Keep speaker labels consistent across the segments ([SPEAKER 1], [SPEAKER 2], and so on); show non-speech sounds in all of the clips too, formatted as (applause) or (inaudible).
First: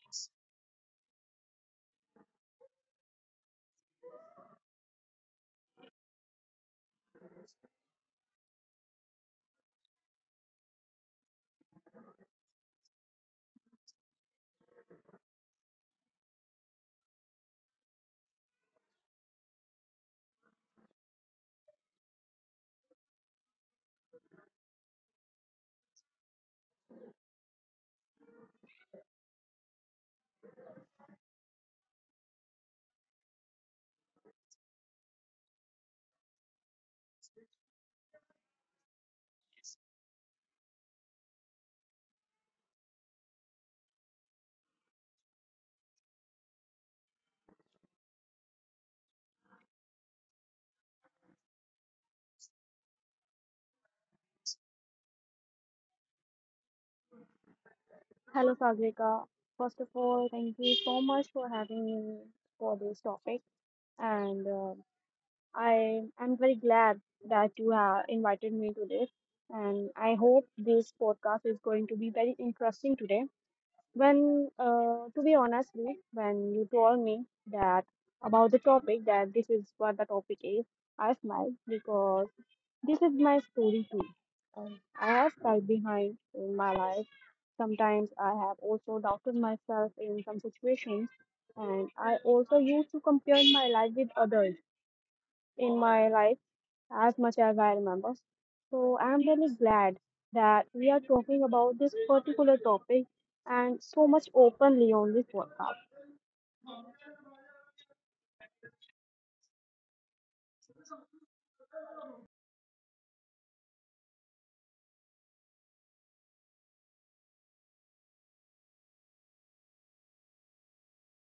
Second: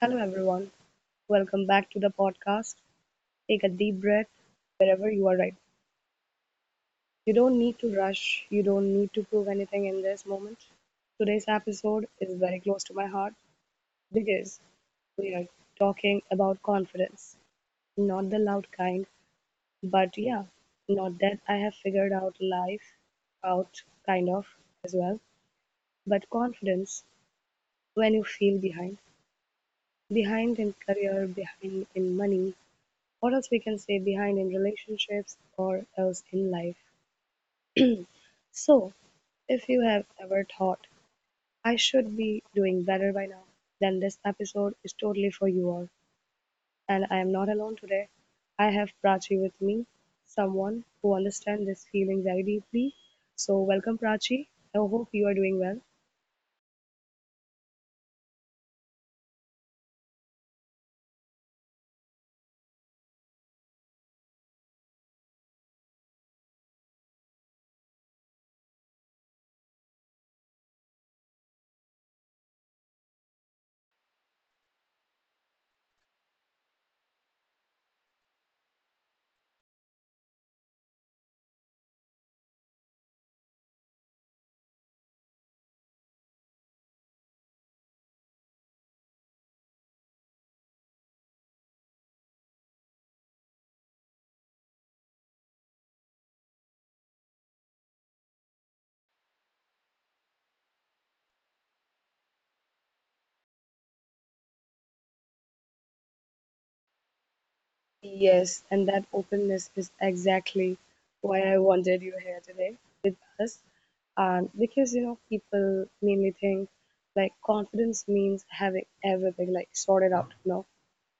[SPEAKER 1] hello everyone. Welcome back to the podcast. Take a deep breath wherever you are right. You don't need to rush, you don't need to prove anything in this moment. Today's episode is very close to my heart because we are talking about confidence. Not the loud kind, but yeah, not that I have figured out life out kind of as well, but confidence when you feel behind. Behind in career, behind in money, what else we can say behind in relationships or else in life. So, if you have ever thought, I should be doing better by now, then this episode is totally for you all. And I am not alone today. I have Prachi with me, someone who understands this feeling very deeply. So, welcome, Prachi. I hope you are doing well.
[SPEAKER 2] Hello, Sagrika. First of all, thank you so much for having me for this topic, and I am very glad that you have invited me to this. And I hope this podcast is going to be very interesting today. To be honestly, when you told me that about the topic that this is what the topic is, I smiled because this is my story too. I have felt behind in my life. Sometimes I have also doubted myself in some situations, and I also used to compare my life with others in my life as much as I remember. So I'm really glad that we are talking about this particular topic and so much openly on this podcast. (laughs)
[SPEAKER 1] Yes, and that openness is exactly why I wanted you here today, this and because, you know, people mainly think like confidence means having everything like sorted out, you know.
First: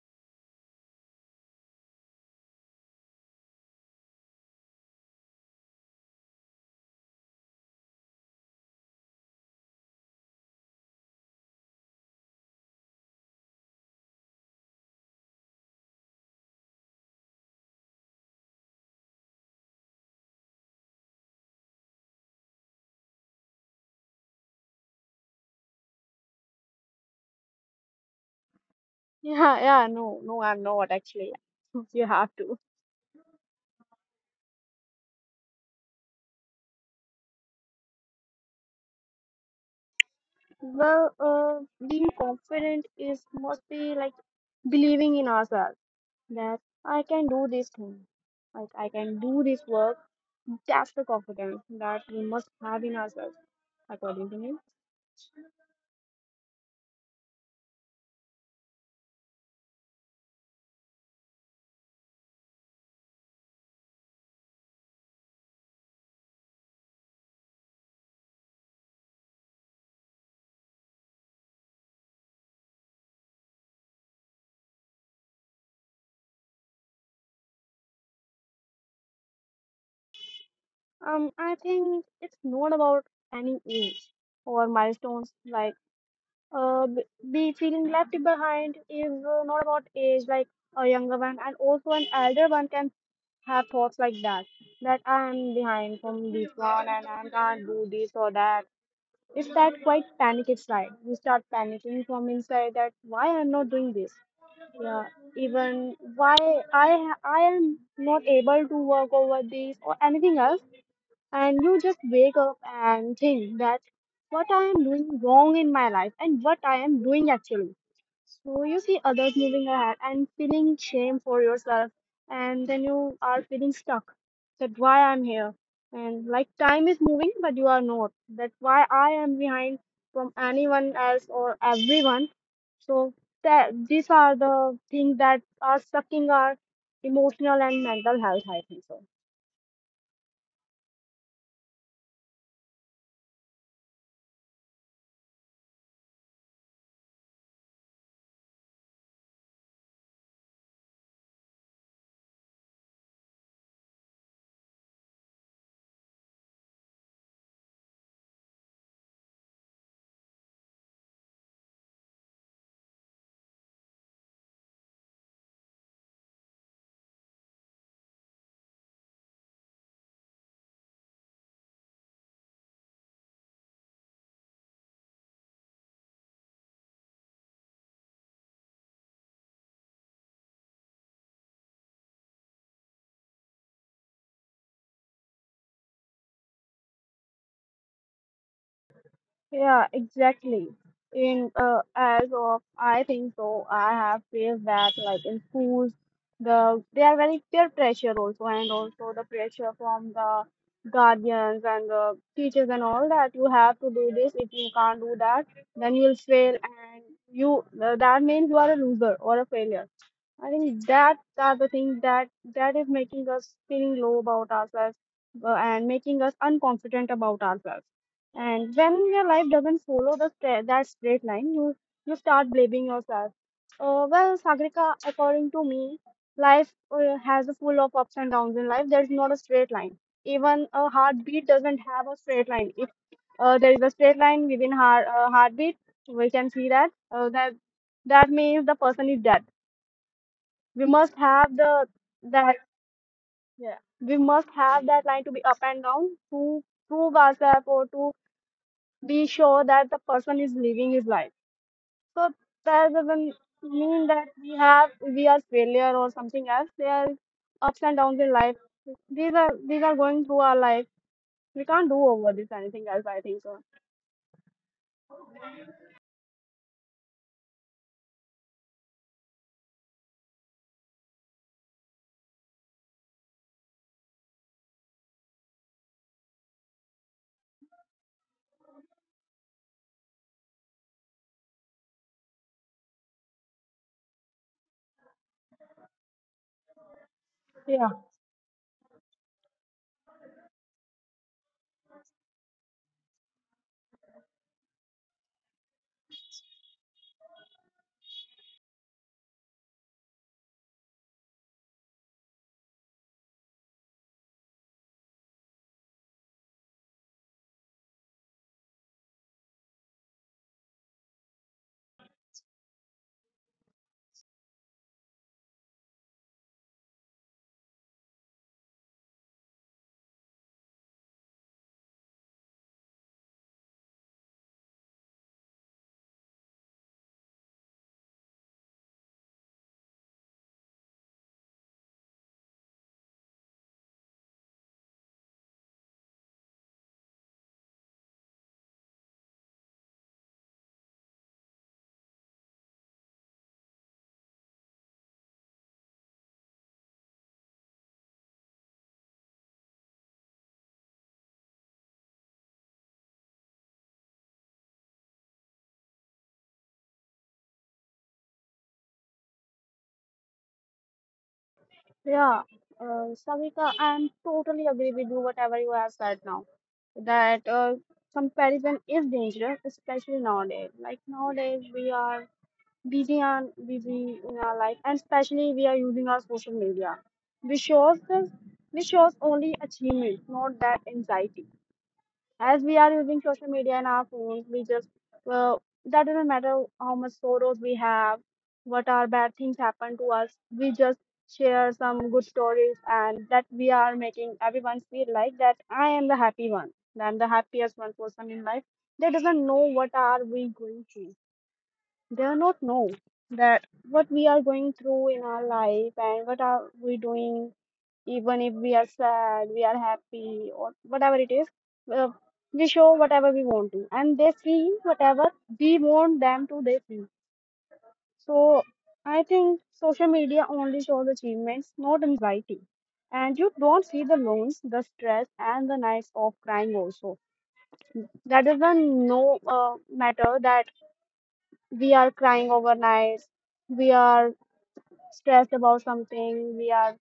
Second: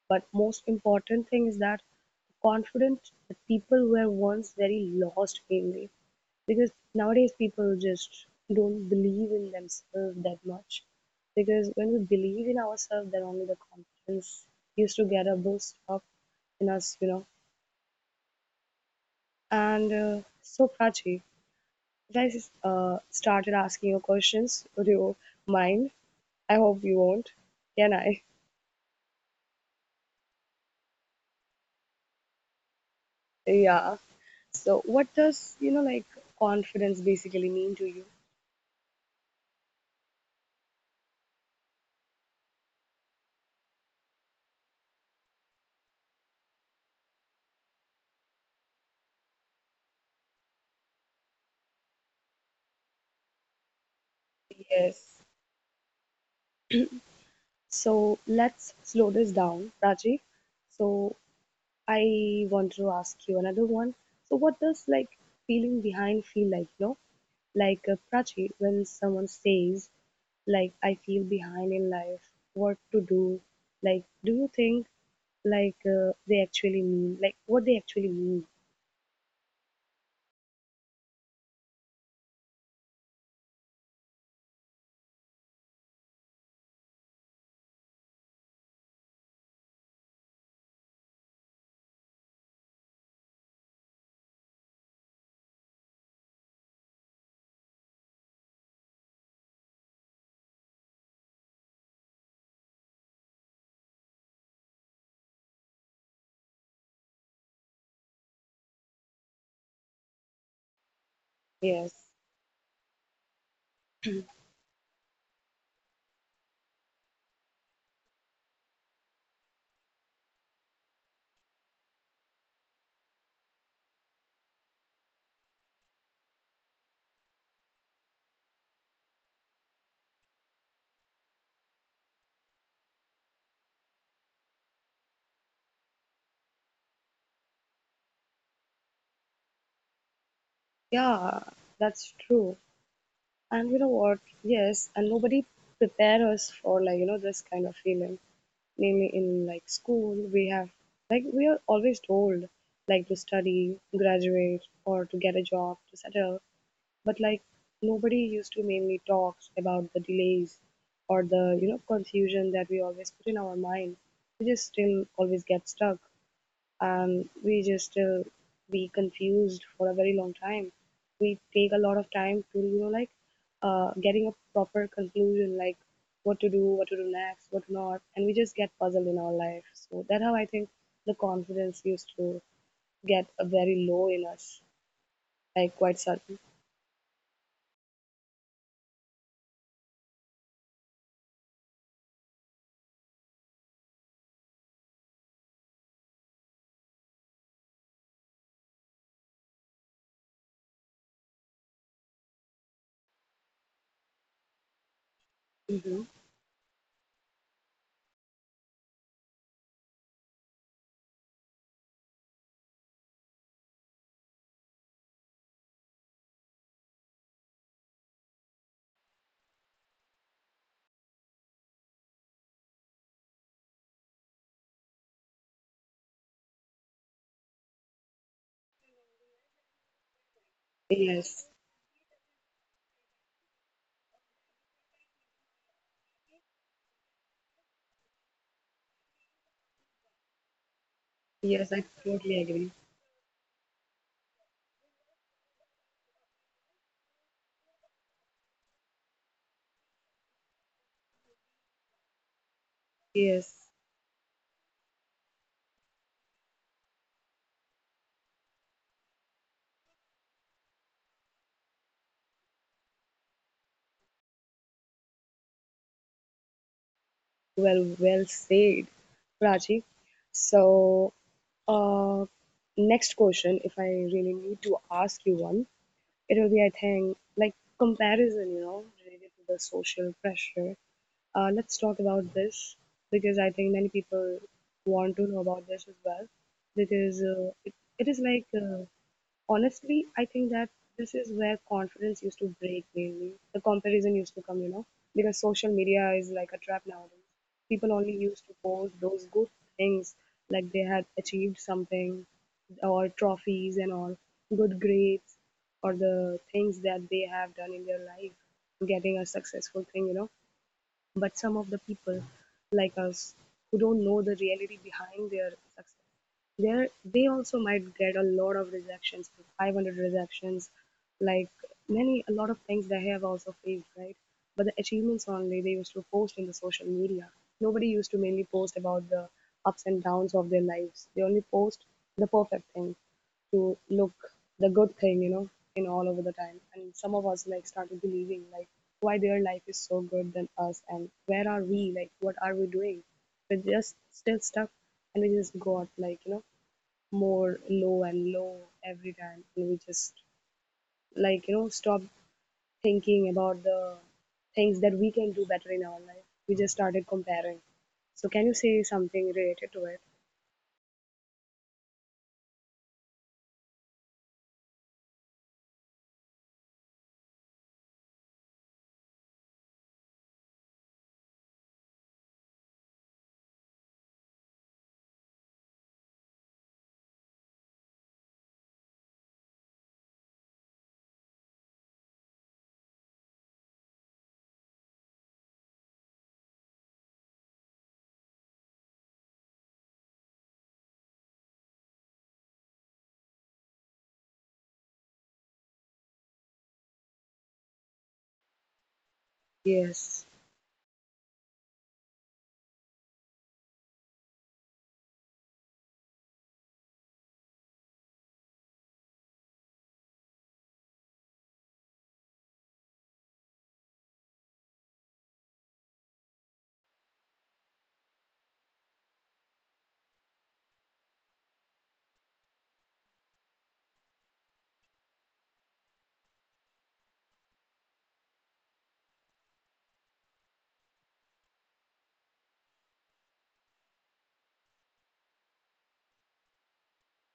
[SPEAKER 1] But most important thing is that confident people were once very lost, mainly because nowadays people just don't believe in themselves that much, because when we believe in ourselves, then only the confidence used to get a boost up in us, you know. And uh, so Prachi, if started asking you questions, would you mind? I hope you won't. Can I?
[SPEAKER 2] Yeah, yeah, no, no, I'm not actually. (laughs) You have to.
[SPEAKER 1] Yeah. So, what does, you know, like confidence basically mean to you?
[SPEAKER 2] Well, being confident is mostly like believing in ourselves that I can do this thing. Like I can do this work. That's the confidence that we must have in ourselves, according to me.
[SPEAKER 1] Yes. So, let's slow this down, Rajiv. So, I want to ask you another one. So, what does, like, feeling behind feel like? No, like, Prachi, when someone says like I feel behind in life, what to do? Like, do you think, like, they actually mean like what they actually mean?
[SPEAKER 2] I think it's not about any age or milestones. Like uh, b- be feeling left behind is not about age. Like a younger one and also an elder one can have thoughts like that. That I'm behind from this one and I can't do this or that. It's that quite panic inside. You start panicking from inside that why I'm not doing this. Yeah, even why I am not able to work over this or anything else, and you
[SPEAKER 1] Yes,
[SPEAKER 2] just wake up and think that what I am doing wrong in my life and what I am doing actually. So you see others moving ahead and feeling shame for yourself, and then you are feeling stuck that why I'm here. And like time is moving, but you are not. That why I am behind from anyone else or everyone. So that these are the things that are sucking our emotional and mental health. I think so.
[SPEAKER 1] yeah, that's true. And you know what? Yes, and nobody prepare us for, like, you know, this kind of feeling. Maybe in like school, we have, like, we are always told like to study, graduate, or to get a job, to settle. But like nobody used to mainly talks about the delays or the, you know, confusion that we always put in our mind. We just still always get stuck, we just be confused for a very long time. We take a lot of time to, you know, like, getting a proper conclusion, like what to do next, what not, and we just get puzzled in our life. So that's how I think the confidence used to get a very low in us, like quite sudden.
[SPEAKER 2] Yeah, exactly. In as of I think so, I have faced that like in schools, they are very peer pressure also, and also the pressure from the guardians and the teachers and all that. You have to do this. If you can't do that,
[SPEAKER 1] Hmm.
[SPEAKER 2] then you will fail, and you that means you are a loser or a failure. I think that are the thing that is making us feeling low about ourselves, and making us unconfident about ourselves. And when your life doesn't follow that straight line, you start blaming yourself. Well, Sagrika, according to me, life has a full of ups and downs in life. There's not a straight line. Even a
[SPEAKER 1] Yes,
[SPEAKER 2] heartbeat doesn't have a straight line. If there is a straight line within heartbeat, we can see that that means the person is dead. We must
[SPEAKER 1] yes, I
[SPEAKER 2] have the
[SPEAKER 1] totally agree.
[SPEAKER 2] that, yeah. We must have that line to be up and down to prove ourselves or to be sure that the person is living his life. So that doesn't
[SPEAKER 1] Yes,
[SPEAKER 2] mean that we are failure or something else. There are ups and downs in life. These are going through our life. We can't do over this anything else. I think so.
[SPEAKER 1] well, well said, Prachi. So Uh, next question, if I really need to ask you one, it will be, I think, like comparison, you know, related to the social pressure. Let's talk about this because I think many people want to know about this as well because it is
[SPEAKER 2] Yeah.
[SPEAKER 1] like, honestly, I think that this is where confidence used to break mainly. The comparison used to come, you know, because social media is like a trap nowadays. People only used to post those good things, like they had achieved something, or trophies and all, good grades, or the things that they have done in their life, getting a successful thing, you know. But some of the people, like us, who don't know the reality behind their success, there they also might get a lot of rejections, 500 rejections, like many a lot of things they have also faced, right? But the achievements only they used to post in the social media. Nobody used to mainly post about the ups and downs of their lives. They only post the perfect thing to look the good thing, you know, in all over the time. And some of us like started believing like why their life is so good than us and where are we? Like what are we doing? We're just still stuck and we just got like, you know, more low and low every time and we just, like, you know, stop thinking about the things that we can do better in our life. We just started comparing. So can you say something related to it?
[SPEAKER 2] Yeah, Savita, I'm totally agree with you whatever you have said now. That comparison is dangerous, especially nowadays. Like nowadays we are busy on busy in our life, and especially we are using our social media, which shows this which shows only achievement, not that anxiety. As we are using social media in our phones, we just, well, that doesn't matter how much sorrows we have, what are bad things happen to us. We just share some good stories, and that we are making everyone feel like that I am the happy one, that I'm the happiest one person in life. They doesn't know
[SPEAKER 1] Yes.
[SPEAKER 2] what are we going through. They are not know that what we are going through in our life and what are we doing. Even if we are sad, we are happy, or whatever it is, uh, we show whatever we want to, and they see whatever we want them to they see. So I think social media only shows achievements, not anxiety. And you don't see the loans, the stress, and the nights of crying also. That doesn't no matter that we are crying overnight, we are stressed about something, we are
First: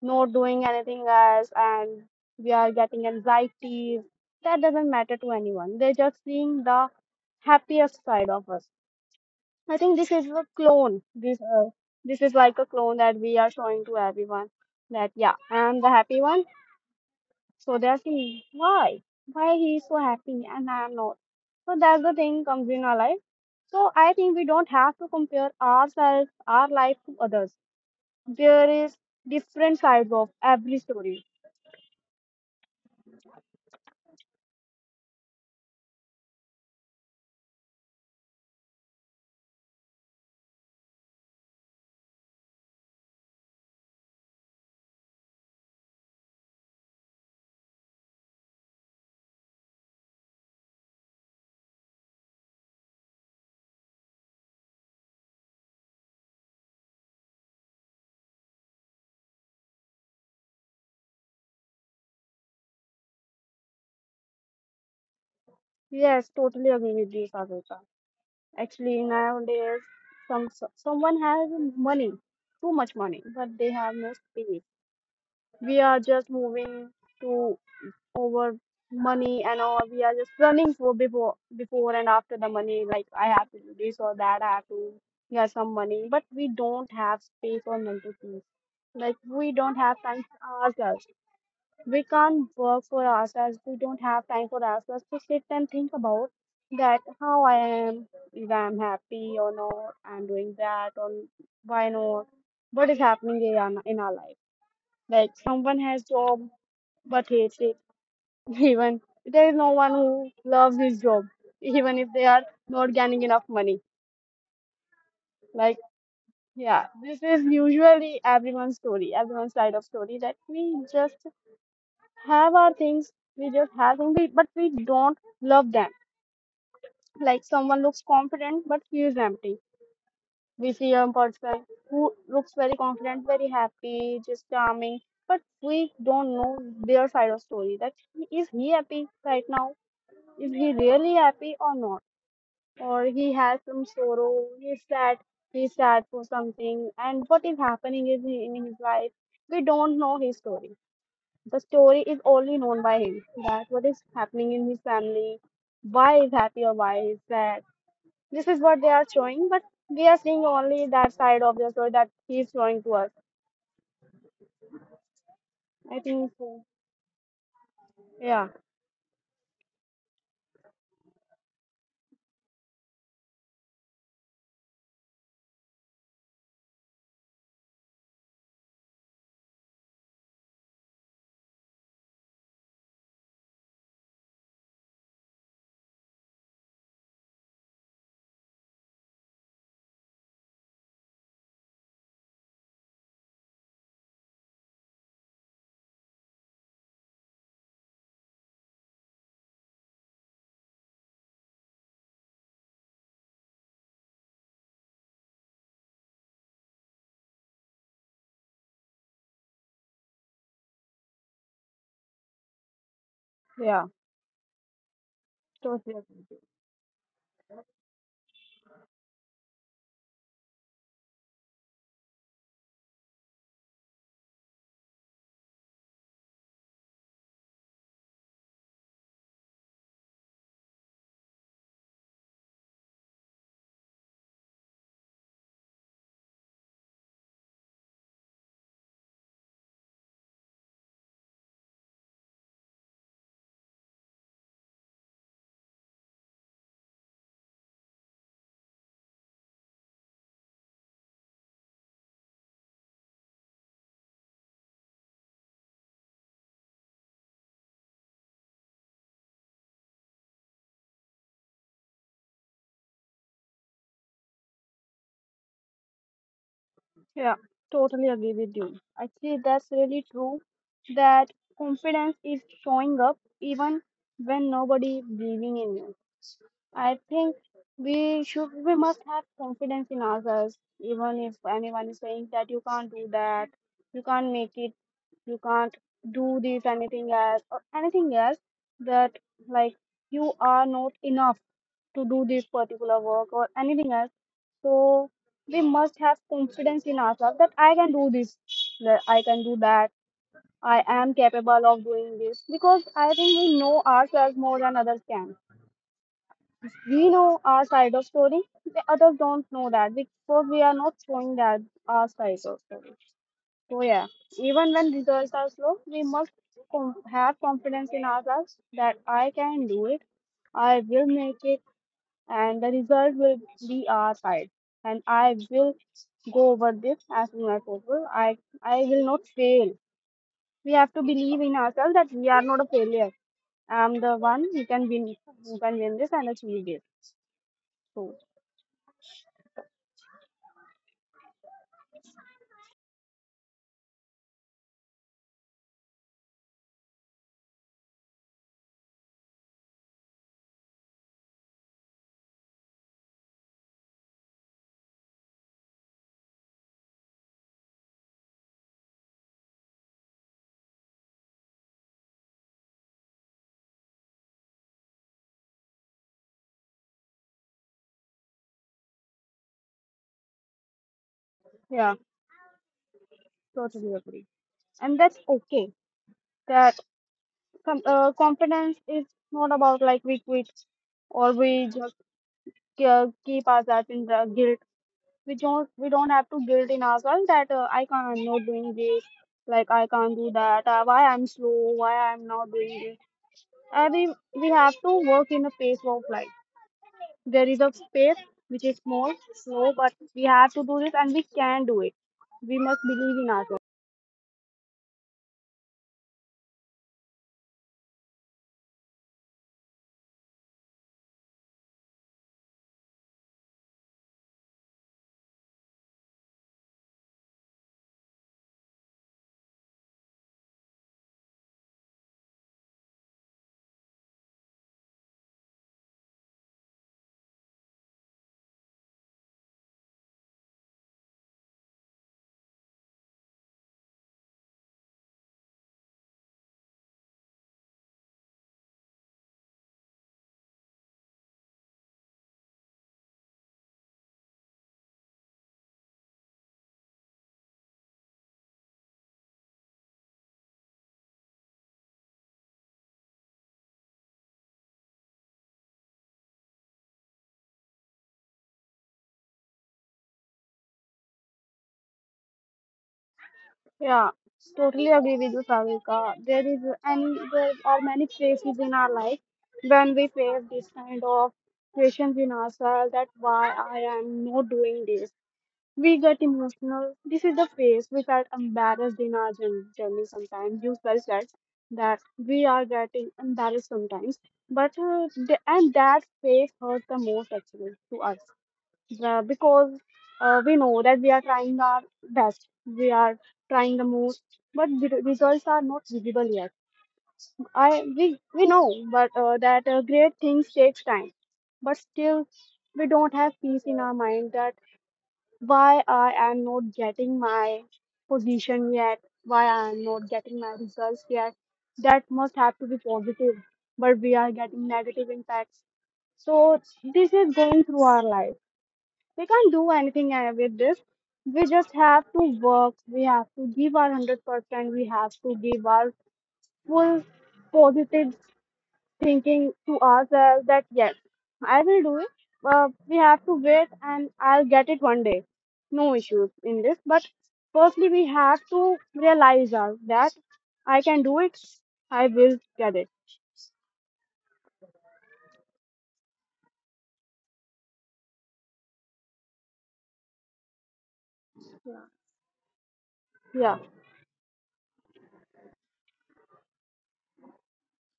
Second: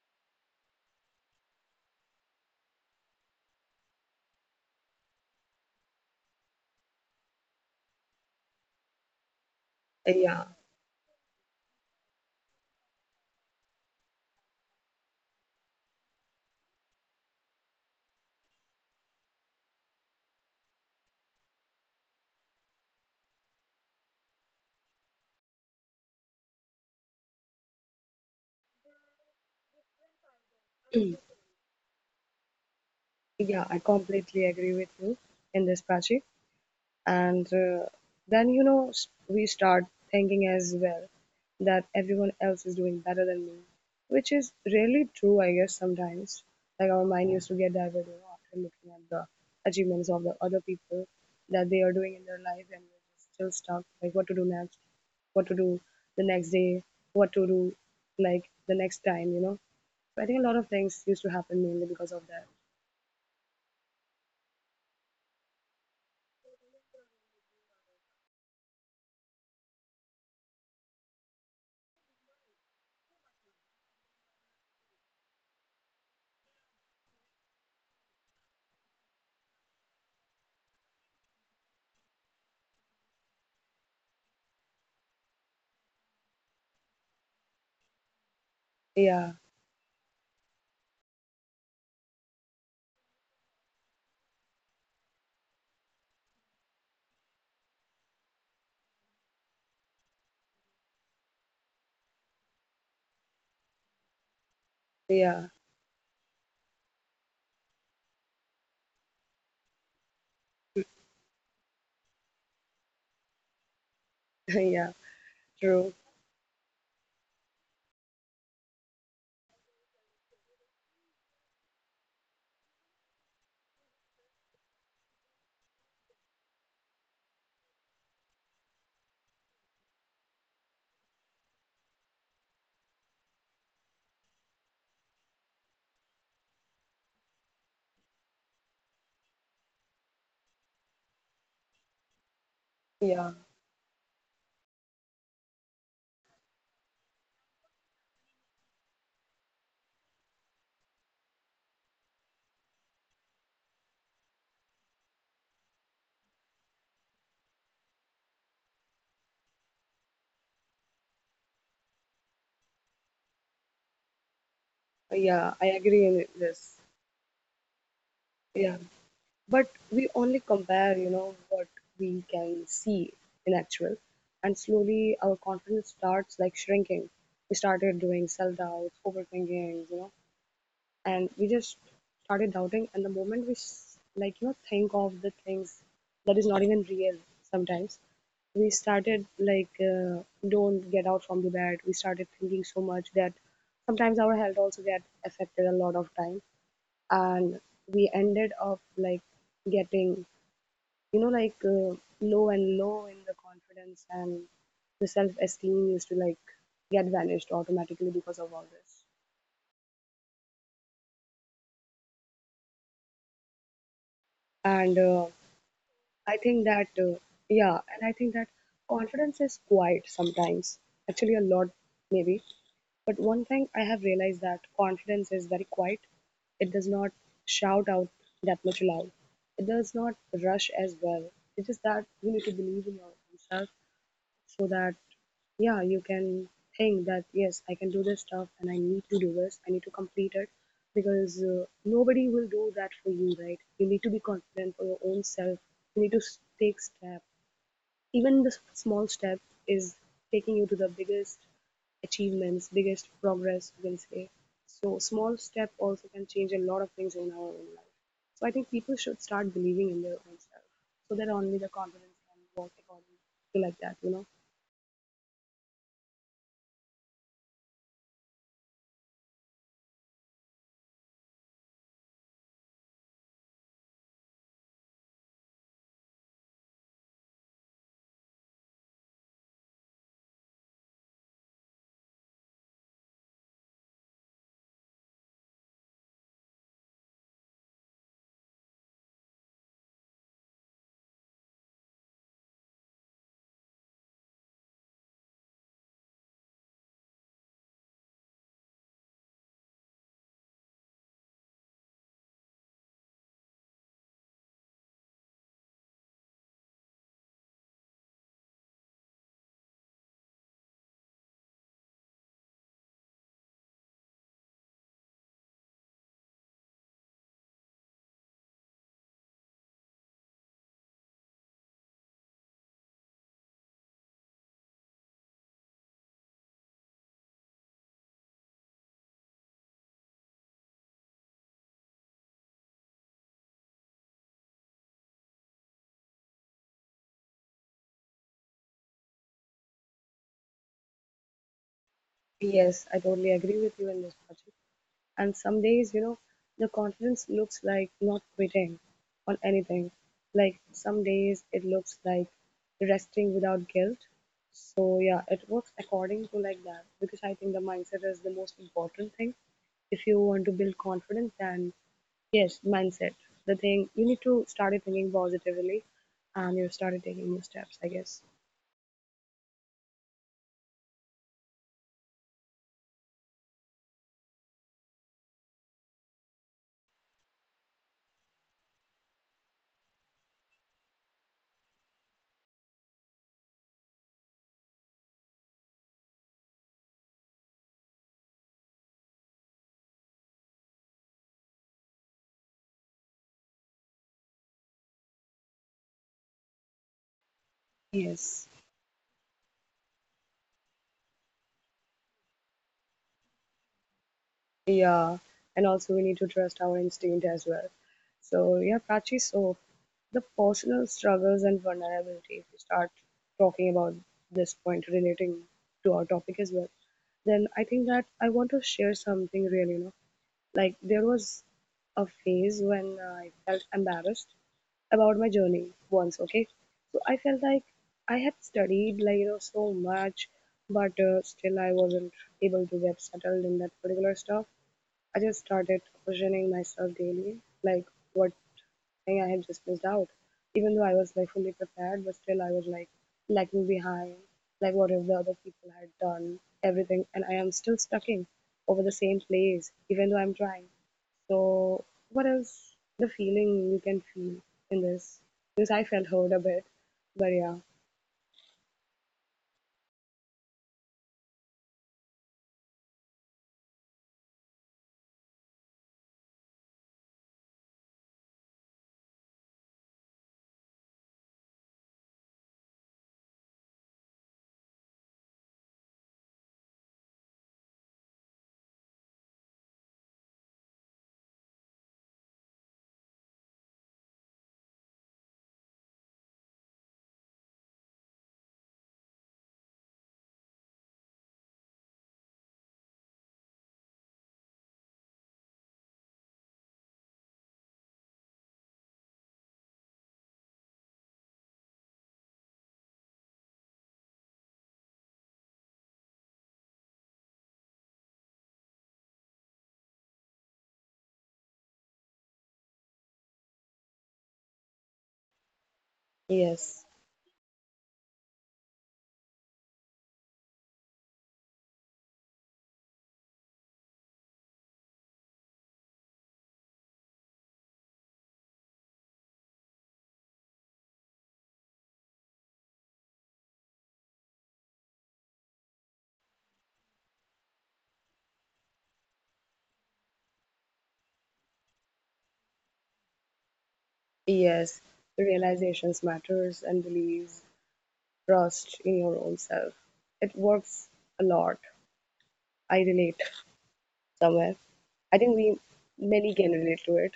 [SPEAKER 2] not doing anything else, and we are getting anxieties. That doesn't matter to anyone. They're just seeing the happiest side of us. I think this is a
[SPEAKER 1] Yeah.
[SPEAKER 2] clone. This is like a clone that we are showing to everyone. That yeah, I'm the happy one. So they're seeing why he is so happy and I'm not. So that's the thing comes in our life. So I think we don't have to compare ourselves, our life to others. There is different sides of every
[SPEAKER 1] (clears throat)
[SPEAKER 2] story.
[SPEAKER 1] Yeah, I completely agree with you in this, Prachi. And then, you know, we start thinking as well that everyone else is doing better than me, which is really true, I guess, sometimes. Like our mind used to get diverted after looking at the achievements of the other people that they are doing in their life, and we're just still stuck, like what to do next, what to do the next day, what to do like the next time, you know. I think a lot of things used to happen mainly because of that.
[SPEAKER 2] Yes, totally agree with you, Sagarika. Actually, nowadays, someone has money, too much money, but they have no space. We are just moving to over money and all. We are just running for before and after the money. Like I have to do this or that. I have to get some money, but we don't have space or mental peace. Like
[SPEAKER 1] Yeah,
[SPEAKER 2] we don't have time for ourselves. We can't work for ourselves. We don't have time for ourselves to sit and think about that how I am, if I'm happy or not, I'm doing that or why not, what is happening in our life. Like
[SPEAKER 1] yeah.
[SPEAKER 2] someone has job, but hates it. (laughs) Even there is no one who loves his job, even if they are not getting enough money.
[SPEAKER 1] (laughs) Yeah,
[SPEAKER 2] Like
[SPEAKER 1] true.
[SPEAKER 2] yeah, this is usually everyone's story, everyone's side of story that we just have our things, we just have them, but we don't love them. Like someone looks confident but feels empty. We see a person who looks very confident, very happy, just charming, but we don't know their side of story. That is he happy right now, is he really happy or not, or he
[SPEAKER 1] Yeah,
[SPEAKER 2] has some sorrow. He's sad he's sad for something, and what is happening is in his life. We don't know his story. The story is only known by him, that what is happening in his family, why he's happy or why he's sad. This is what they are showing, but we are seeing only that side of the story that he's showing to us.
[SPEAKER 1] yeah, I
[SPEAKER 2] I
[SPEAKER 1] agree in
[SPEAKER 2] think so.
[SPEAKER 1] this.
[SPEAKER 2] Yeah,
[SPEAKER 1] Yeah, but we only compare, you know, what we can see in actual, and slowly our confidence starts like shrinking. We started doing self-doubts, overthinking, you know, and we just started doubting. And the moment we like, you know, think of the things that is not even real sometimes, we started like, don't get out from the bed, we started thinking so much that sometimes our health also get affected a lot of time, and we ended up like getting, you know, like, low and low in the confidence, and the self-esteem used to like get vanished automatically because of all this.
[SPEAKER 2] yeah,
[SPEAKER 1] And
[SPEAKER 2] totally agree.
[SPEAKER 1] I think that yeah, and I think that confidence is quiet sometimes, actually a lot maybe. But one thing I have realized, that confidence is very quiet. It does not shout out that much loud. It does not rush as well. It's that you need to believe in yourself so that, yeah, you can think that yes, I can do this stuff and I need to do this. I need to complete it because, nobody will do that for you, right? You need to be confident for your own self. You need to take step. Even the small step is taking you to the biggest achievements, biggest progress, you can say. So small step also can change a lot of things in our own life. So I think people should start believing in their own self, so that only the confidence can work accordingly to like that, you know.
[SPEAKER 2] Yeah, totally agree with you. Actually, that's really true that confidence is showing up even when nobody believing in you. I think we must have confidence in ourselves, even if anyone is saying that you can't do that, you can't make it, you can't do this, anything else, or anything else that like you are not enough to do this particular work or anything else. So we must have confidence in ourselves that I can do this, that I can do that, I am capable of doing this. Because I think we know ourselves more than others can. We know our side of story, the others don't know that because we are not showing that our side of story. So yeah, even when results are slow, we must have confidence in ourselves that I can do it. I will make it, and the result will be our side. And I will go over this as soon as possible. I will not fail. We have to believe in ourselves that we are not a failure. I'm the one who can win, this and achieve this. So
[SPEAKER 1] Yes, I totally agree with you in this project. And some days, you know, the confidence looks like not quitting on anything. Like some days it looks like resting without guilt. So yeah, it works according to like that because I think the mindset is the most important thing. If you want to build confidence, then yes, mindset. The thing you need to start thinking positively, and you started taking new steps, I guess.
[SPEAKER 2] yeah, totally agree. And that's okay. That confidence is not about like we quit or we just keep ourselves in the guilt. We don't have to guilt in ourselves that I can't, I'm not doing this, like I can't do that, why I'm slow, why I'm not doing this. We have to work in a pace of life. There is a pace which
[SPEAKER 1] Yes.
[SPEAKER 2] is small, slow, but we have to do this and we can do it. We must believe in ourselves.
[SPEAKER 1] Yeah. And also we need to trust our instinct as well. So yeah, Prachi, so the personal struggles and vulnerability, if you start talking about this point relating to our topic as well, then I think that I want to share something really, you know. Like there was a phase when I felt embarrassed about my journey once, okay? So I felt like I had studied like, you know, so much, but still I wasn't able to get settled in that particular stuff. I just started questioning myself daily, like what thing I had just missed out. Even though I was like fully prepared, but still I was like lagging behind. Like what if the other people had done everything and I am still stuck in over the same place, even though I'm trying. So, what else the feeling you can feel in this? Because I felt hurt a bit, but yeah,
[SPEAKER 2] Yeah, totally agree with you, Savika. There is, and there are many phases in our life when we face this kind of questions in ourselves that why I am not doing this. We get emotional. This is the phase we felt embarrassed in our journey sometimes. You felt that, that we are getting embarrassed sometimes. And that phase hurt the most actually to us. Because we know that we are trying our best, we are trying the most, but the results are not visible yet. I we know, but that great things takes time. But still, we don't have peace in our mind that why I am not getting my position yet, why I am not getting my results yet. That must have to be positive, but we are getting negative impacts. So this is going
[SPEAKER 1] yes,
[SPEAKER 2] through our life. We can't do anything with this. We just have to work. We have to give our 100%. We have to give our full positive thinking to ourselves that yes, I will do it. We have to wait and I'll get it one day. No issues in this. But firstly, we have to realize our, that I can do it. I will get it.
[SPEAKER 1] yes, realizations matters and release trust in your own self. It works a lot.
[SPEAKER 2] Yeah.
[SPEAKER 1] I relate somewhere. I think we many can relate to it.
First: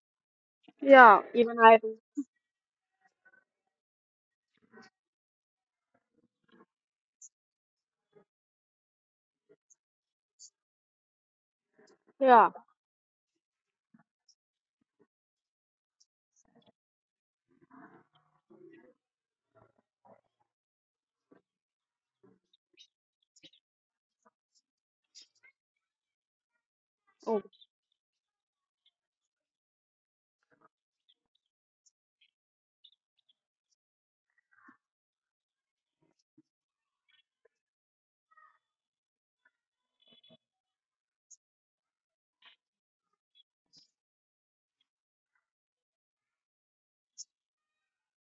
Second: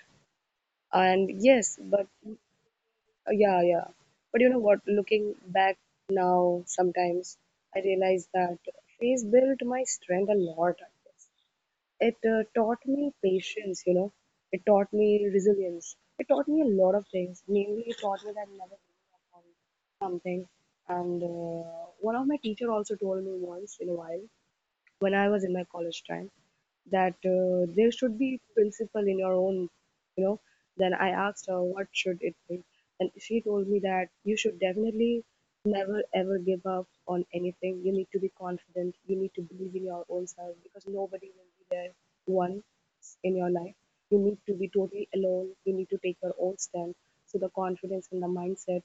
[SPEAKER 2] Yeah.
[SPEAKER 1] And
[SPEAKER 2] Even
[SPEAKER 1] yes,
[SPEAKER 2] I will.
[SPEAKER 1] but yeah, yeah. But you know what? Looking back now, sometimes I realize that phase built my strength a lot, I guess. It
[SPEAKER 2] Yeah.
[SPEAKER 1] taught me patience, you know. It taught me resilience. It taught me a lot of things. Mainly, it taught me that never giving up on something. And One of my teacher also told me once in a while when I was in my college time that there
[SPEAKER 2] Oh,
[SPEAKER 1] should be principle in your own, you know. Then I asked her what should it be, and she told me that you should definitely never ever give up on anything. You need to be confident, you need to believe in your own self, because nobody will be there once in your life. You need to be totally alone, you need to take your own stand. So the confidence and the mindset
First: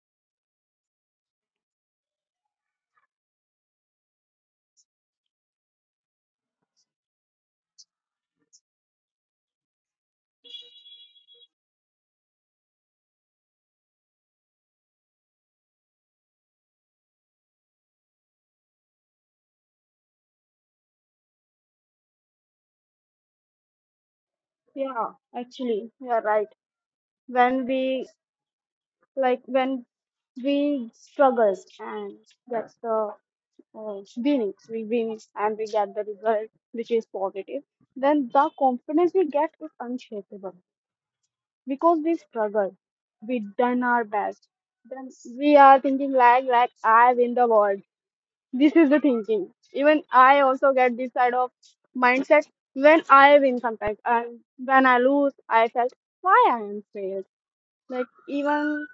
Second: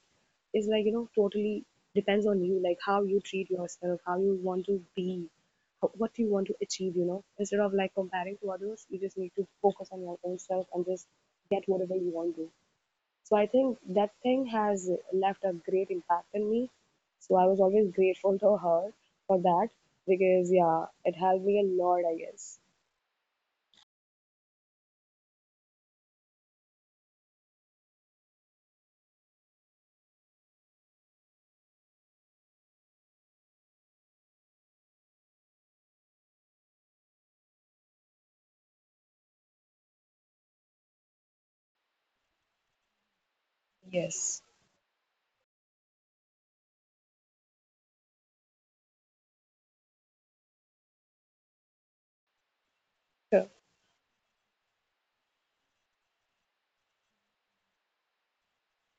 [SPEAKER 1] is, like, you know, totally depends on you, like how you treat yourself, how you want to be, what do you want to achieve, you know, instead of like comparing to others. You just need to focus on your own self and just get whatever you want to. So I think that thing has left a great impact on me. So I was always grateful to her for that, because yeah, it helped me a lot, I guess.
[SPEAKER 2] yeah. Actually, you're right. When we like, when we struggle and that's the winnings, we win, and we get the result which is positive, then the confidence we get is unshakable because we struggle, we done our
[SPEAKER 1] Yes.
[SPEAKER 2] best. Then we are thinking like I win the world. This is the thinking. Even I also get this side of mindset when I
[SPEAKER 1] Sure.
[SPEAKER 2] win sometimes, and when I lose I felt why I am failed. Like even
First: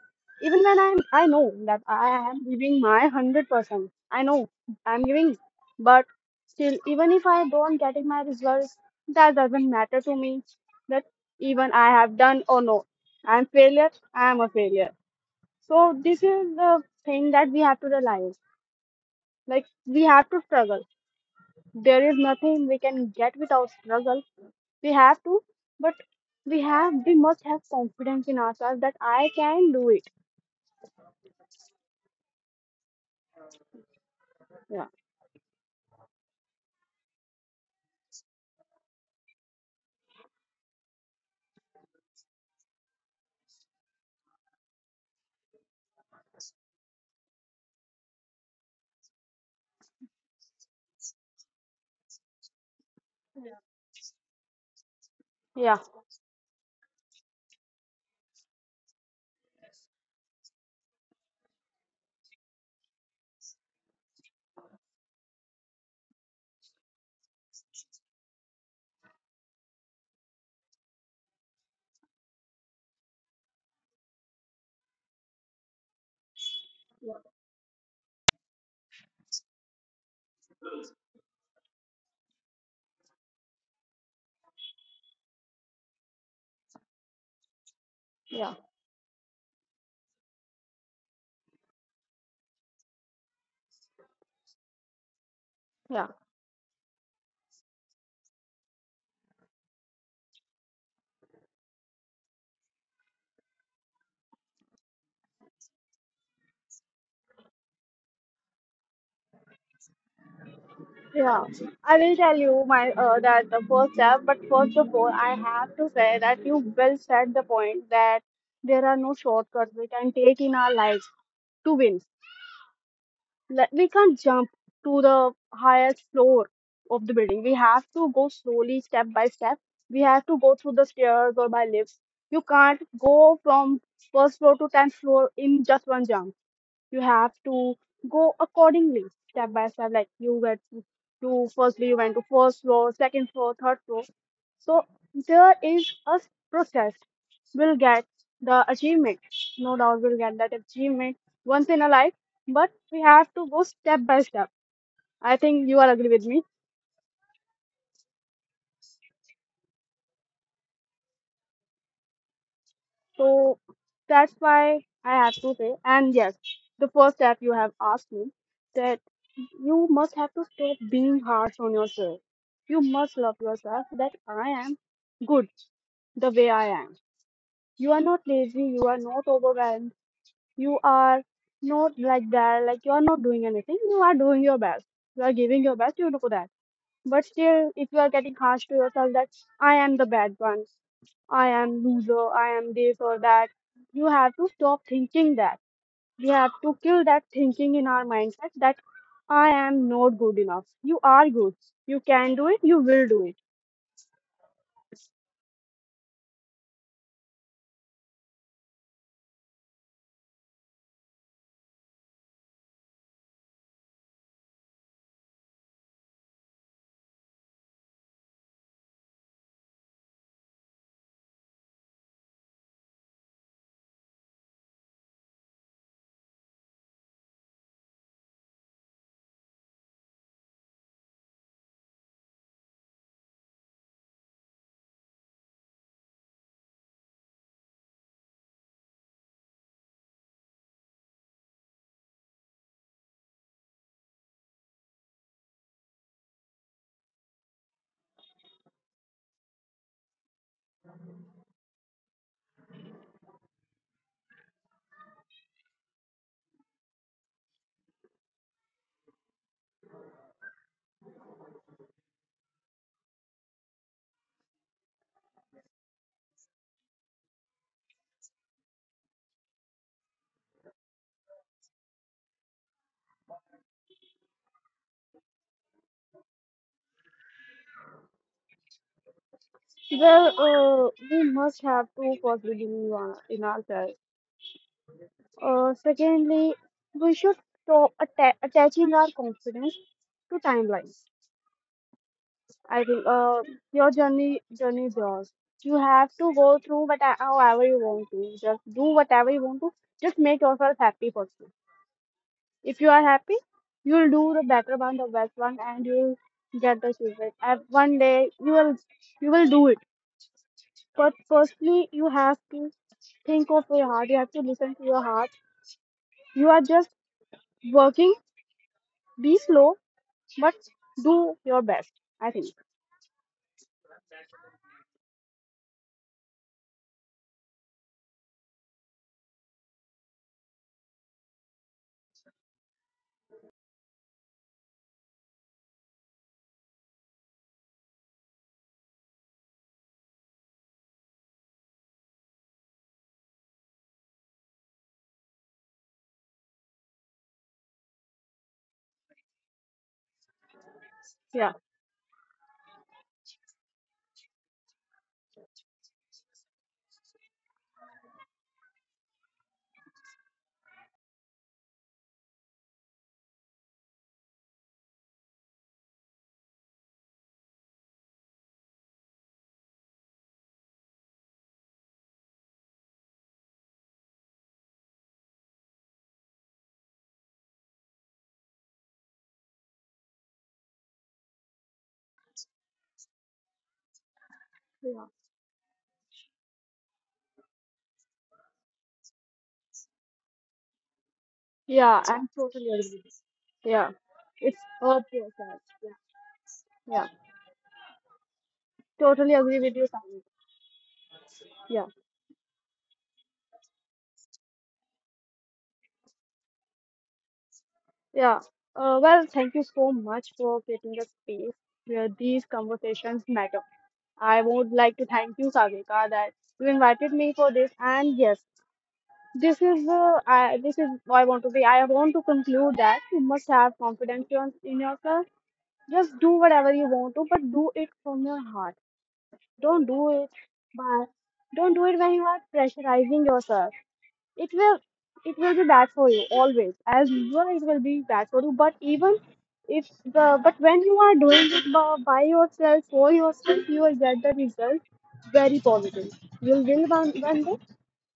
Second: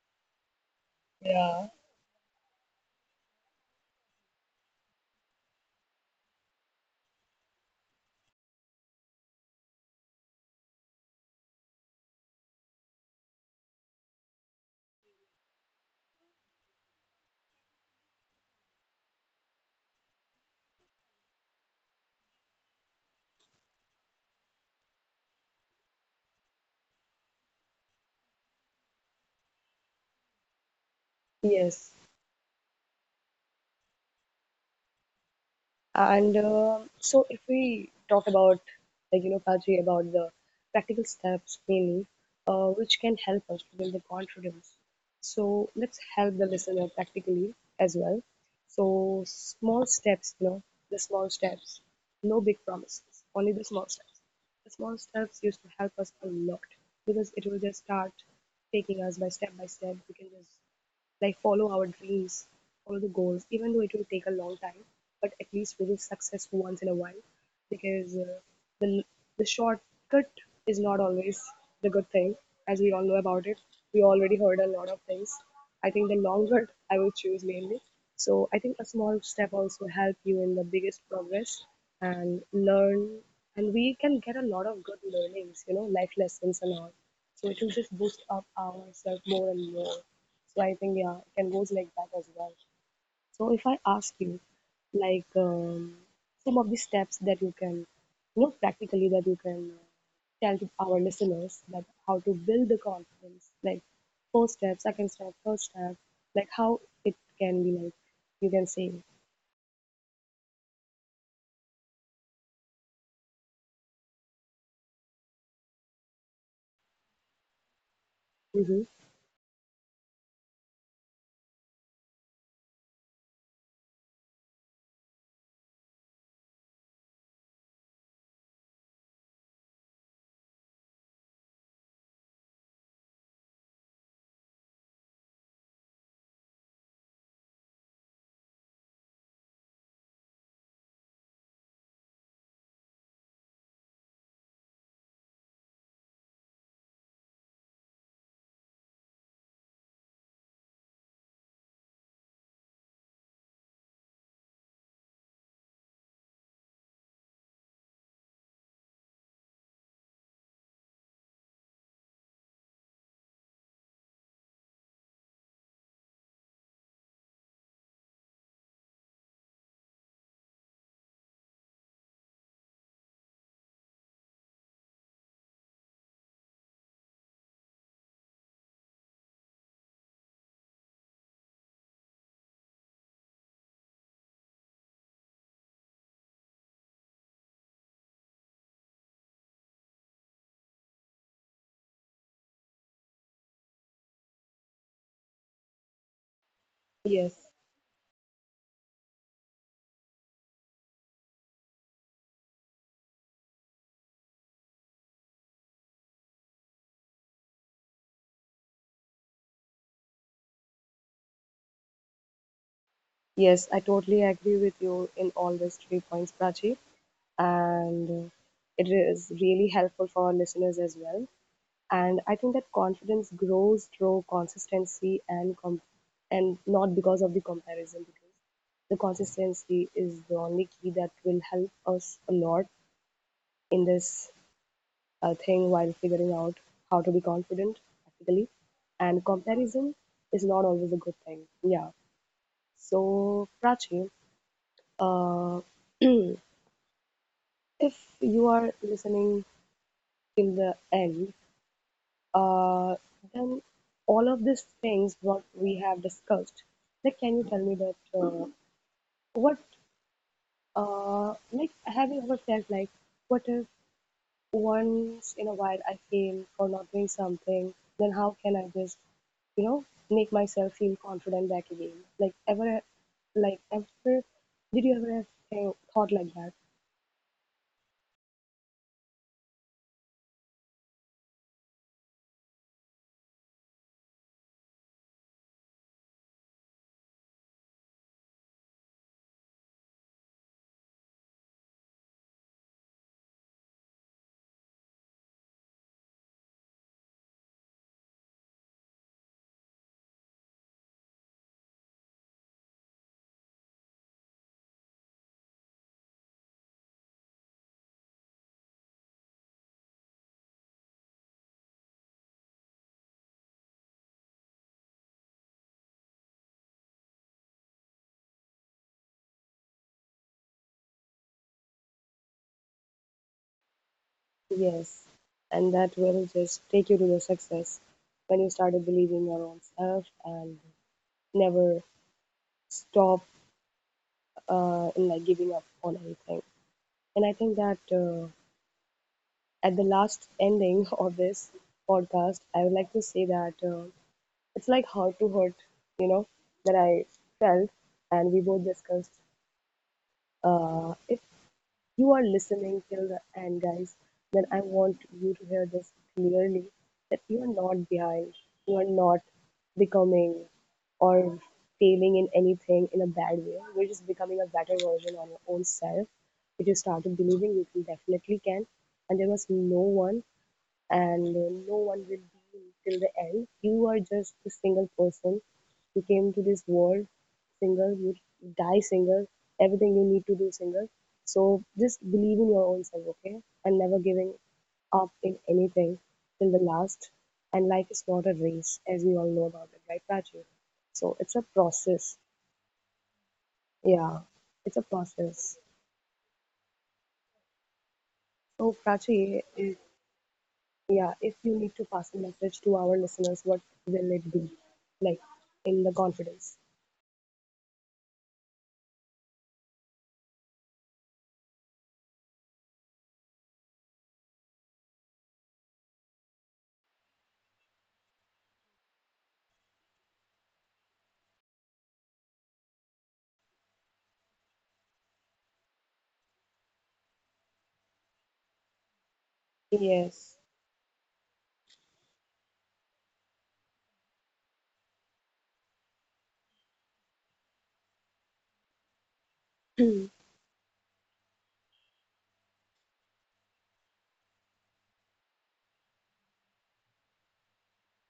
[SPEAKER 2] even when I know
[SPEAKER 1] Yeah.
[SPEAKER 2] that I am giving my 100%. I know I'm giving, but still, even if I don't getting my results, that doesn't matter to me. That even I have done or no, I'm failure. I'm a failure. So this is the thing that we have to realize. Like we have to struggle. There is nothing we can get without struggle. We have to, but we must have confidence in ourselves that I can do it.
[SPEAKER 1] Yes.
[SPEAKER 2] Yeah.
[SPEAKER 1] And so, if we talk about, like, you know, Kadri, about the practical steps mainly, which can help us to build the confidence. So let's help the listener practically as well. So, small steps, you know, the small steps, no big promises, only the small steps. The small steps used
[SPEAKER 2] Yeah,
[SPEAKER 1] to help us a lot, because it will just start taking us by step by step. We can just like follow our dreams, follow the goals, even though it will take a long time, but at least we will success once in a while, because the shortcut is not always the good thing, as we all know about it. We already heard a lot of things. I think the long cut I will choose mainly. So I think a small step also help you in the biggest progress and learn, and we can get a lot of good learnings, you know, life lessons and all. So it will just boost
[SPEAKER 2] yeah,
[SPEAKER 1] up ourselves more and more. So I think yeah, it can goes like that as well. So if I ask you, like,
[SPEAKER 2] yeah,
[SPEAKER 1] some of the steps that you can, you know, practically that you can tell to our listeners that how to build the confidence, like first step, second step, third step, like how it can be like, you can say.
[SPEAKER 2] yeah. I will tell you my that the first step, but first of all, I have to say that you well said the point that there are
[SPEAKER 1] Mm-hmm.
[SPEAKER 2] no shortcuts we can take in our lives to win. Like, we can't jump to the highest floor of the building. We have to go slowly, step by step. We have to go through the stairs or by lifts. You can't go from first floor to tenth floor in just one jump. You have to go accordingly step by step, like you get to do. Firstly, you went to first floor, second floor, third floor. So there is a process. We'll get the achievement, no doubt we'll get that achievement once in a life, but we have to go step by step. I think you are agree with me. So that's why I have to say, and yes, the first step you have asked me that you must have to stop being harsh on yourself. You must love yourself that I am good the way I am. You are not lazy, you are not overwhelmed, you are not like that, like you are not doing anything, you are doing your best. You are giving your best, you know that. But still, if you are getting harsh to yourself that I am the bad one, I am loser, I am this or that, you have to stop thinking that. We have to kill that
[SPEAKER 1] Yes,
[SPEAKER 2] thinking in our mindset that I am not good enough. You are good. You can do it. You will do it.
[SPEAKER 1] yes, I totally agree with you in all these three points, Prachi, and it is really helpful for our listeners as well. And I think that confidence grows through consistency and and not because of the comparison, because the consistency is the only key that will help us a lot in this thing while figuring out how to be confident practically. And comparison is not always a good thing, yeah. So Prachi, uh, if you are listening till the end, uh, then all of these things what we have discussed, like can you tell me that what like have you ever felt like what if once in a while I fail for not doing something, then how can I just, you know, make myself feel confident back again? Like ever, like ever, did you ever thought like that?
[SPEAKER 2] Well, we must have to first believe in in ourselves. Secondly, we should stop attaching our confidence to timelines. I think your journey is yours. You have to go through what however you want to. Just do whatever you want to. Just make yourself happy first. If you are happy, you'll do the better one, the best one, and you'll get the achievement. And one day you will do it. But firstly, you have to think of your heart. You have to listen to your heart. You are just working. Be slow, but do your best. I think.
[SPEAKER 1] Yes, and that will just take you to the success when you started believing your own self and never stop, in like giving up on anything. And I think that at the last ending (laughs) of this podcast, I would like to say that it's like how to hurt, you know, that I felt, and we both discussed. If
[SPEAKER 2] Yeah.
[SPEAKER 1] you are listening till the end, guys, then I want you to hear this clearly that you are not behind, you are not becoming or failing in anything in a bad way. You're just becoming a better version of your own self. If you started believing, you can definitely can, and there was no one, and no one will be till the end. You are just a single person. You came to this world single, you die single, everything you need to do single. So just believe in your own self, okay? And never giving
[SPEAKER 2] Yeah.
[SPEAKER 1] up in anything till the last. And life is not a race, as we all know about it, right, Prachi? So it's a
[SPEAKER 2] Yeah,
[SPEAKER 1] process.
[SPEAKER 2] I'm totally agree. Yeah,
[SPEAKER 1] Yeah,
[SPEAKER 2] it's
[SPEAKER 1] it's a
[SPEAKER 2] a
[SPEAKER 1] process.
[SPEAKER 2] process. Yeah, yeah,
[SPEAKER 1] So
[SPEAKER 2] totally
[SPEAKER 1] Prachi,
[SPEAKER 2] agree with you, Sami.
[SPEAKER 1] yeah, if you need to
[SPEAKER 2] Yeah,
[SPEAKER 1] pass a message to our listeners, what will it be? Like in the confidence.
[SPEAKER 2] yeah. Well, thank you so much for creating a space where these conversations matter. I would like to thank you, Savika, that you invited me for this. And yes, this is this is what I want to be. I want to conclude that you must have confidence in yourself. Just do whatever you want to, but do it from your heart. Don't do it,
[SPEAKER 1] Yes.
[SPEAKER 2] but don't do it when you are pressurizing yourself. It will it will be bad for you always. As usual, it will be bad for you. But even if the
[SPEAKER 1] (clears throat)
[SPEAKER 2] but when you are doing it by yourself for yourself, you will get the result very positive. You'll win one day.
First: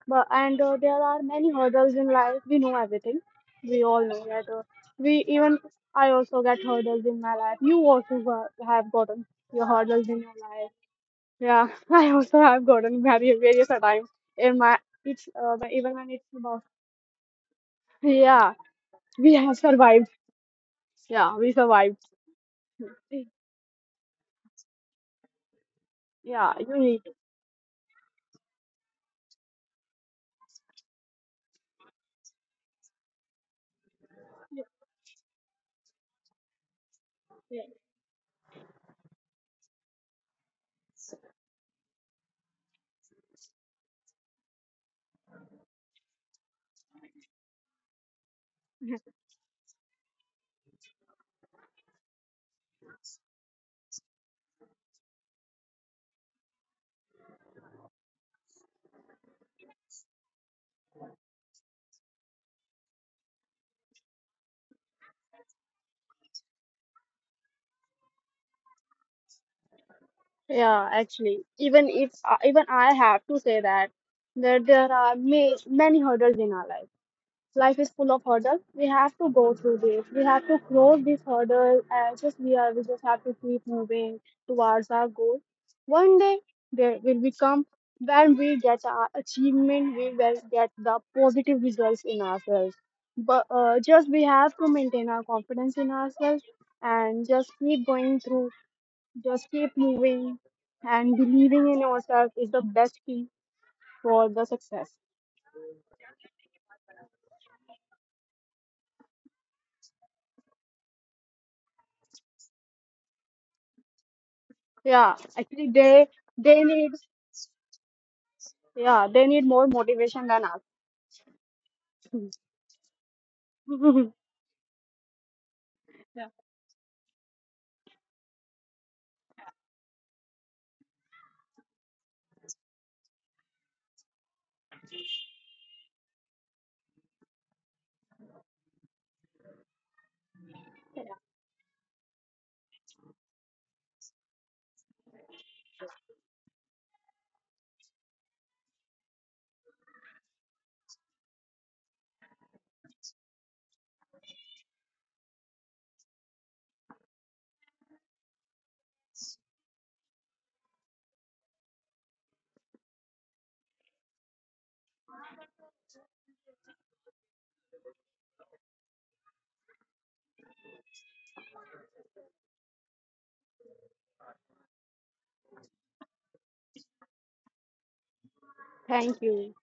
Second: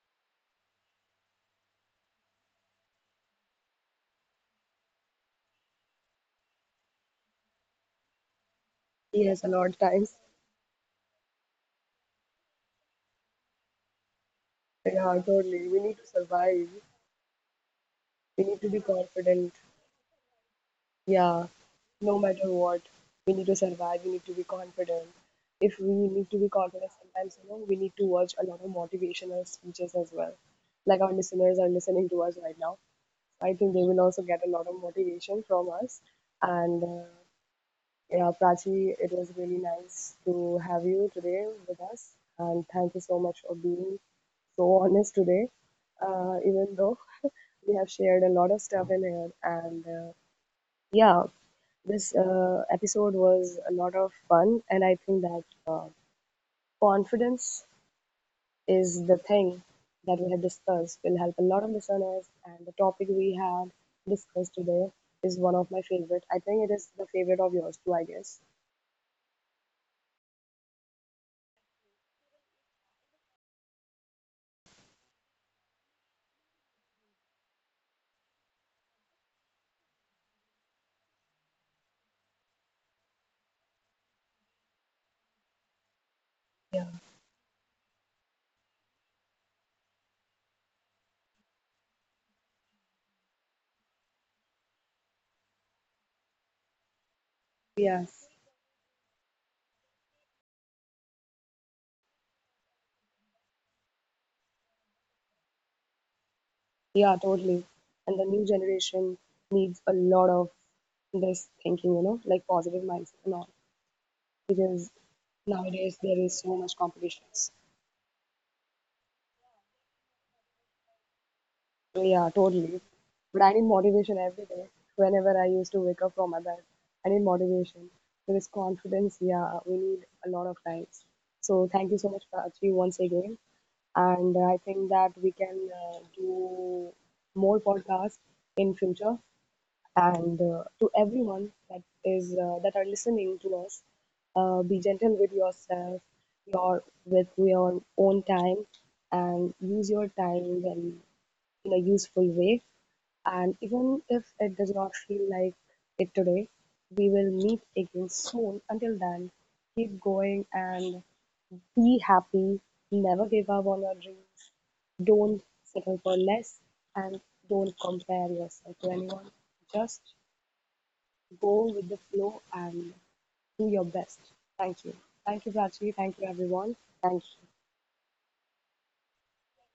[SPEAKER 2] But and there are many hurdles in life. We know everything. We all know that. We even I also get hurdles in my life. You also have gotten
[SPEAKER 1] Yes, a
[SPEAKER 2] your
[SPEAKER 1] lot of
[SPEAKER 2] hurdles in
[SPEAKER 1] times.
[SPEAKER 2] your life. Yeah, (laughs) I also have gotten married various a times in my
[SPEAKER 1] Yeah,
[SPEAKER 2] it's
[SPEAKER 1] totally.
[SPEAKER 2] but
[SPEAKER 1] We
[SPEAKER 2] even
[SPEAKER 1] need to
[SPEAKER 2] when it's about
[SPEAKER 1] survive. We
[SPEAKER 2] yeah
[SPEAKER 1] need to be
[SPEAKER 2] we
[SPEAKER 1] confident.
[SPEAKER 2] have survived, yeah
[SPEAKER 1] Yeah,
[SPEAKER 2] we survived,
[SPEAKER 1] no matter what, we need to survive. We need to be confident. If we need to be
[SPEAKER 2] yeah you
[SPEAKER 1] confident,
[SPEAKER 2] need,
[SPEAKER 1] sometimes you know we need to watch a lot of motivational speeches as well. Like our listeners are listening to us right now. I think they will also get a lot of motivation from us, and
[SPEAKER 2] yeah.
[SPEAKER 1] yeah, Prachi, it was really nice to have you today with us, and thank you so much for being so honest today. Even though we have shared a lot of stuff in here, and yeah, this episode was a lot of fun, and I think that confidence is the thing that we have discussed will help a lot of listeners, and the topic we had discussed today is one of my favorite. I think it is the favorite of yours too, I guess.
[SPEAKER 2] Yeah, actually even if even I have to say that that there are ma many hurdles in our life life is full of hurdles. We have to go through this. We have to cross this hurdle, and just we are. We just have to keep moving towards our goal. One day there will become when we get our achievement, we will get the positive results in ourselves. But just we have to maintain our confidence in ourselves and just keep
[SPEAKER 1] Yes.
[SPEAKER 2] going through. Just keep moving and believing in yourself is the best key for the success.
[SPEAKER 1] Yeah, totally. And the new generation needs a lot of this thinking, you know, like positive mindset and all, because
[SPEAKER 2] Yeah, actually
[SPEAKER 1] nowadays there
[SPEAKER 2] they
[SPEAKER 1] is so much
[SPEAKER 2] they need.
[SPEAKER 1] competitions.
[SPEAKER 2] Yeah, they need more motivation than us.
[SPEAKER 1] So yeah, totally. But I need motivation every
[SPEAKER 2] (laughs)
[SPEAKER 1] day. Whenever I used to wake up from my bed, I need motivation. Because confidence, yeah, we need a lot of times. So thank you so much, Prachi, once again. And I think that we can do more podcasts in future and to
[SPEAKER 2] Yeah.
[SPEAKER 1] everyone that is that are listening to us, be gentle with yourself, your with your own time, and use your time in a useful way, and even if it does not feel like it today, we will meet again soon. Until then, keep going and be happy, never give up on your dreams, don't settle for less, and don't compare yourself to anyone. Just go with the flow and do your best. Thank you. Thank you, Prachi. Thank you, everyone. Thank you.
[SPEAKER 2] Thank you.